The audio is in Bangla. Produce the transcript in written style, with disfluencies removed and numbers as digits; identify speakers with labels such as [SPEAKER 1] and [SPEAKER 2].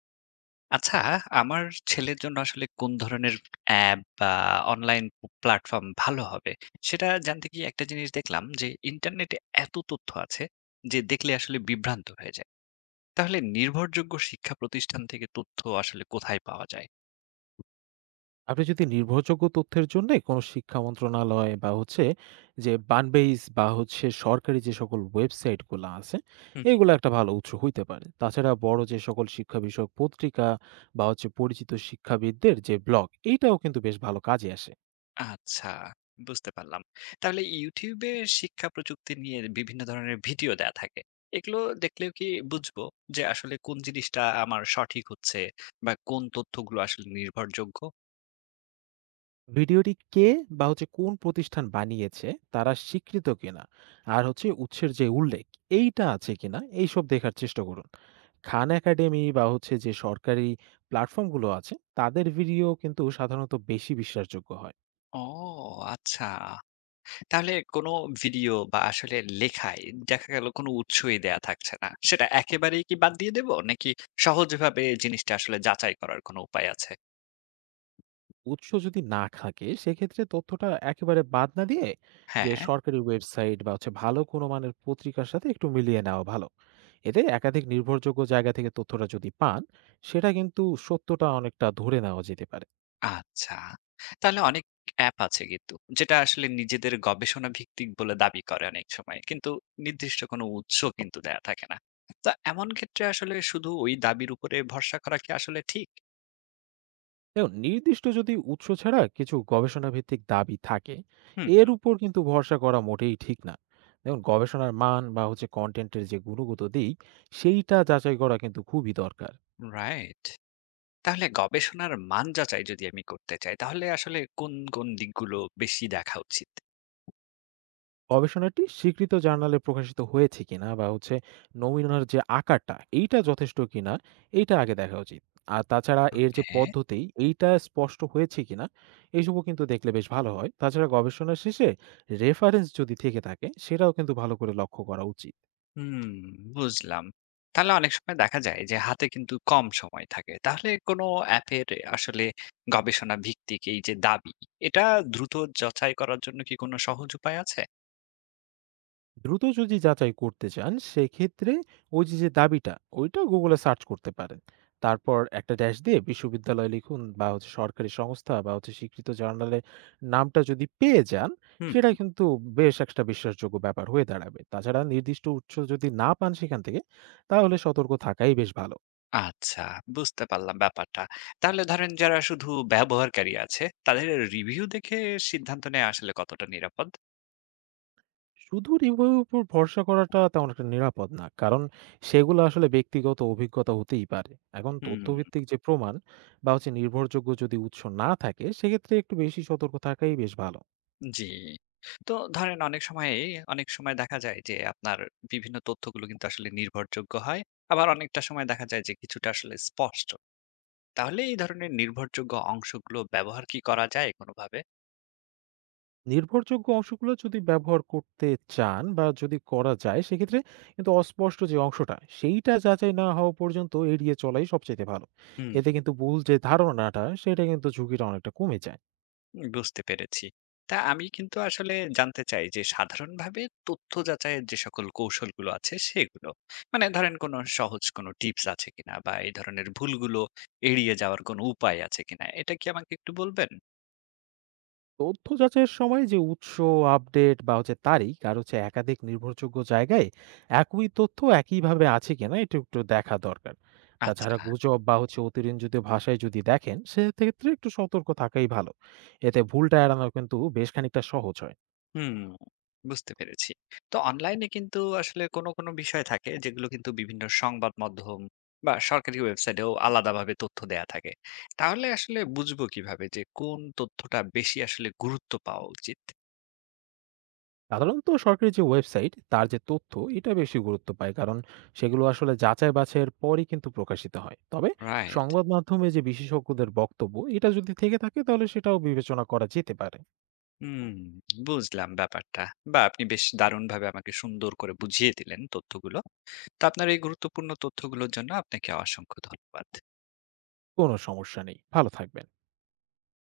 [SPEAKER 1] আচ্ছা, আমার ছেলের জন্য আসলে কোন ধরনের অ্যাপ বা অনলাইন প্ল্যাটফর্ম ভালো হবে? সেটা জানতে গিয়ে একটা জিনিস দেখলাম যে ইন্টারনেটে এত তথ্য আছে যে দেখলে আসলে বিভ্রান্ত হয়ে যায়। তাহলে নির্ভরযোগ্য শিক্ষা প্রতিষ্ঠান থেকে তথ্য আসলে কোথায় পাওয়া যায়?
[SPEAKER 2] আপনি যদি নির্ভরযোগ্য তথ্যের জন্য কোনো শিক্ষা মন্ত্রণালয় বা হচ্ছে যে বানবেইস বা হচ্ছে সরকারি যে সকল ওয়েবসাইটগুলো আছে,
[SPEAKER 1] হুম, হুম।
[SPEAKER 2] এগুলো একটা ভালো উৎস হইতে পারে। তাছাড়া বড় যে সকল শিক্ষা বিষয়ক পত্রিকা বা হচ্ছে পরিচিত শিক্ষাবিদদের যে ব্লগ, এইটাও কিন্তু বেশ ভালো কাজে আসে।
[SPEAKER 1] আচ্ছা, বুঝতে পারলাম। তাহলে YouTube এ শিক্ষা প্রযুক্তি নিয়ে বিভিন্ন ধরনের ভিডিও দেয়া থাকে। এগুলো দেখলেও কি বুঝবো যে আসলে কোন জিনিসটা আমার সঠিক হচ্ছে বা কোন তথ্যগুলো আসলে নির্ভরযোগ্য?
[SPEAKER 2] ভিডিওটি কে বা হচ্ছে কোন প্রতিষ্ঠান বানিয়েছে, তারা স্বীকৃত কিনা, আর হচ্ছে উৎসের যে উল্লেখ এইটা আছে কিনা, এইসব দেখার চেষ্টা করুন। খান একাডেমি বা হচ্ছে যে সরকারি প্ল্যাটফর্মগুলো আছে, তাদের ভিডিও কিন্তু সাধারণত বেশি বিশ্বাসযোগ্য হয়।
[SPEAKER 1] ও আচ্ছা। তাহলে কোনো ভিডিও বা আসলে লেখায় দেখা গেল কোনো উৎসই দেয়া থাকছে না। সেটা একেবারেই কি বাদ দিয়ে দেব? নাকি সহজভাবে জিনিসটা আসলে যাচাই করার কোনো উপায় আছে?
[SPEAKER 2] উৎস যদি না থাকে সেক্ষেত্রে তথ্যটা একেবারে বাদ না দিয়ে
[SPEAKER 1] হ্যাঁ,
[SPEAKER 2] যে
[SPEAKER 1] হ্যাঁ।
[SPEAKER 2] সরকারি ওয়েবসাইট বা হচ্ছে ভালো কোনো মানের পত্রিকার সাথে একটু মিলিয়ে নেওয়া ভালো। এতে একাধিক নির্ভরযোগ্য জায়গা থেকে তথ্যটা যদি পান, সেটা কিন্তু সত্যটা অনেকটা ধরে নেওয়া যেতে পারে।
[SPEAKER 1] আচ্ছা। তাহলে অনেক অ্যাপ আছে কিন্তু যেটা আসলে নিজেদের গবেষণা ভিত্তিক বলে দাবি করে অনেক সময়। কিন্তু নির্দিষ্ট কোনো উৎস কিন্তু দেয়া থাকে না। তো এমন ক্ষেত্রে আসলে শুধু ওই দাবির উপরে ভরসা করা কি আসলে ঠিক?
[SPEAKER 2] দেখুন, নির্দিষ্ট যদি উৎস ছাড়া কিছু গবেষণা ভিত্তিক দাবি থাকে,
[SPEAKER 1] হুম,
[SPEAKER 2] এর উপর কিন্তু ভরসা করা মোটেই ঠিক না। দেখুন, গবেষণার মান বা হচ্ছে কন্টেন্টের যে গুণগত দিক, সেইটা যাচাই করা কিন্তু খুবই দরকার।
[SPEAKER 1] রাইট। তাহলে গবেষণার মান যাচাই যদি আমি করতে চাই তাহলে আসলে কোন কোন দিকগুলো বেশি দেখা উচিত।
[SPEAKER 2] গবেষণাটি স্বীকৃত জার্নালে প্রকাশিত হয়েছে কিনা বা হচ্ছে নমুনার যে আকারটা এইটা যথেষ্ট কিনা, এইটা আগে দেখা উচিত। আর তাছাড়া এর যে
[SPEAKER 1] ওকে।
[SPEAKER 2] পদ্ধতি, এইটা স্পষ্ট হয়েছে কিনা, এইসবও কিন্তু দেখলে বেশ ভালো হয়। তাছাড়া গবেষণার শেষে রেফারেন্স যদি থেকে থাকে, সেটাও কিন্তু ভালো করে লক্ষ্য করা উচিত।
[SPEAKER 1] হুম, বুঝলাম। তাহলে অনেক সময় দেখা যায় যে হাতে কিন্তু কম সময় থাকে, তাহলে কোনো অ্যাপের আসলে গবেষণা ভিত্তিক এই যে দাবি, এটা দ্রুত যাচাই করার জন্য কি কোনো সহজ উপায় আছে?
[SPEAKER 2] দ্রুত যদি যাচাই করতে চান সেক্ষেত্রে ওই যে যে দাবিটা, ওইটা গুগলে সার্চ করতে পারেন। তারপর একটা ড্যাশ দিয়ে বিশ্ববিদ্যালয় লিখুন বা হচ্ছে সরকারি সংস্থা বা হচ্ছে স্বীকৃত জার্নালে নামটা যদি পেয়ে যান,
[SPEAKER 1] হুম।
[SPEAKER 2] সেটা কিন্তু বেশ একটা বিশ্বাসযোগ্য ব্যাপার হয়ে দাঁড়াবে। তাছাড়া নির্দিষ্ট উৎস যদি না পান সেখান থেকে, তাহলে সতর্ক থাকাই বেশ ভালো।
[SPEAKER 1] আচ্ছা, বুঝতে পারলাম ব্যাপারটা। তাহলে ধরেন যারা শুধু ব্যবহারকারী আছে তাদের রিভিউ দেখে সিদ্ধান্ত নেওয়া আসলে কতটা নিরাপদ?
[SPEAKER 2] শুধু রিভিউর উপর ভরসা করাটা তেমন একটা নিরাপদ না। কারণ সেগুলো আসলে ব্যক্তিগত অভিজ্ঞতা হতেই পারে। এখন
[SPEAKER 1] হুম।
[SPEAKER 2] তথ্যভিত্তিক যে প্রমাণ বা হচ্ছে নির্ভরযোগ্য যদি উৎস না থাকে, সেক্ষেত্রে একটু বেশি সতর্ক থাকাই বেশ ভালো।
[SPEAKER 1] জি। তো ধরেন অনেক সময়েই অনেক সময় দেখা যায় যে আপনার বিভিন্ন তথ্যগুলো কিন্তু আসলে নির্ভরযোগ্য হয়। আবার অনেকটা সময় দেখা যায় যে কিছুটা আসলে স্পষ্ট। তাহলে এই ধরনের নির্ভরযোগ্য অংশগুলো ব্যবহার কি করা যায় কোনোভাবে?
[SPEAKER 2] নির্ভরযোগ্য অংশগুলো যদি ব্যবহার করতে চান বা যদি করা যায়, সেক্ষেত্রে কিন্তু অস্পষ্ট যে অংশটা, সেইটা যাচাই না হওয়া পর্যন্ত এড়িয়ে চলাই সবচাইতে ভালো।
[SPEAKER 1] হুম,
[SPEAKER 2] এতে কিন্তু ভুল যে ধারণাটা, সেটা কিন্তু ঝুঁকিটা অনেকটা কমে যায়।
[SPEAKER 1] বুঝতে পেরেছি। তা আমি কিন্তু আসলে জানতে চাই যে সাধারণভাবে তথ্য যাচাইয়ের যে সকল কৌশলগুলো আছে সেগুলো। মানে ধরেন কোনো সহজ কোনো টিপস আছে কিনা? বা এই ধরনের ভুলগুলো এড়িয়ে যাওয়ার কোনো উপায় আছে কিনা? এটা কি আমাকে একটু বলবেন?
[SPEAKER 2] তথ্য যাচাইয়ের সময় যে উৎস আপডেট বা হচ্ছে তারিখ আর হচ্ছে একাধিক নির্ভরযোগ্য জায়গায় একই তথ্য একইভাবে আছে কিনা, এটা একটু দেখা দরকার।
[SPEAKER 1] আচ্ছা।
[SPEAKER 2] তাছাড়া গুজব বা হচ্ছে অতিরঞ্জিত ভাষায় যদি দেখেন, সেক্ষেত্রে একটু সতর্ক থাকাই ভালো। এতে ভুলটা এড়ানো কিন্তু বেশ খানিকটা সহজ হয়।
[SPEAKER 1] হুম, বুঝতে পেরেছি। তো অনলাইনে কিন্তু আসলে কোনো, কোনো বিষয় থাকে যেগুলো কিন্তু বিভিন্ন সংবাদ মাধ্যম বা সরকারি ওয়েবসাইটেও আলাদাভাবে তথ্য দেয়া থাকে। তাহলে আসলে বুঝবো কিভাবে যে কোন তথ্যটা বেশি আসলে গুরুত্ব পাওয়া উচিত?
[SPEAKER 2] সাধারণত সরকারি যে ওয়েবসাইট, তার যে তথ্য এটা বেশি গুরুত্ব পায়, কারণ সেগুলো আসলে যাচাই বাছাইয়ের পরই কিন্তু প্রকাশিত হয়। তবে
[SPEAKER 1] রাইট।
[SPEAKER 2] সংবাদ মাধ্যমে যে বিশেষজ্ঞদের বক্তব্য এটা যদি থেকে থাকে, তাহলে সেটাও বিবেচনা করা যেতে পারে।
[SPEAKER 1] হুম, বুঝলাম ব্যাপারটা। বা আপনি বেশ দারুণভাবে আমাকে সুন্দর করে বুঝিয়ে দিলেন তথ্যগুলো। তো আপনার এই গুরুত্বপূর্ণ তথ্যগুলোর জন্য আপনাকে অসংখ্য ধন্যবাদ।
[SPEAKER 2] কোনো সমস্যা নেই। ভালো থাকবেন।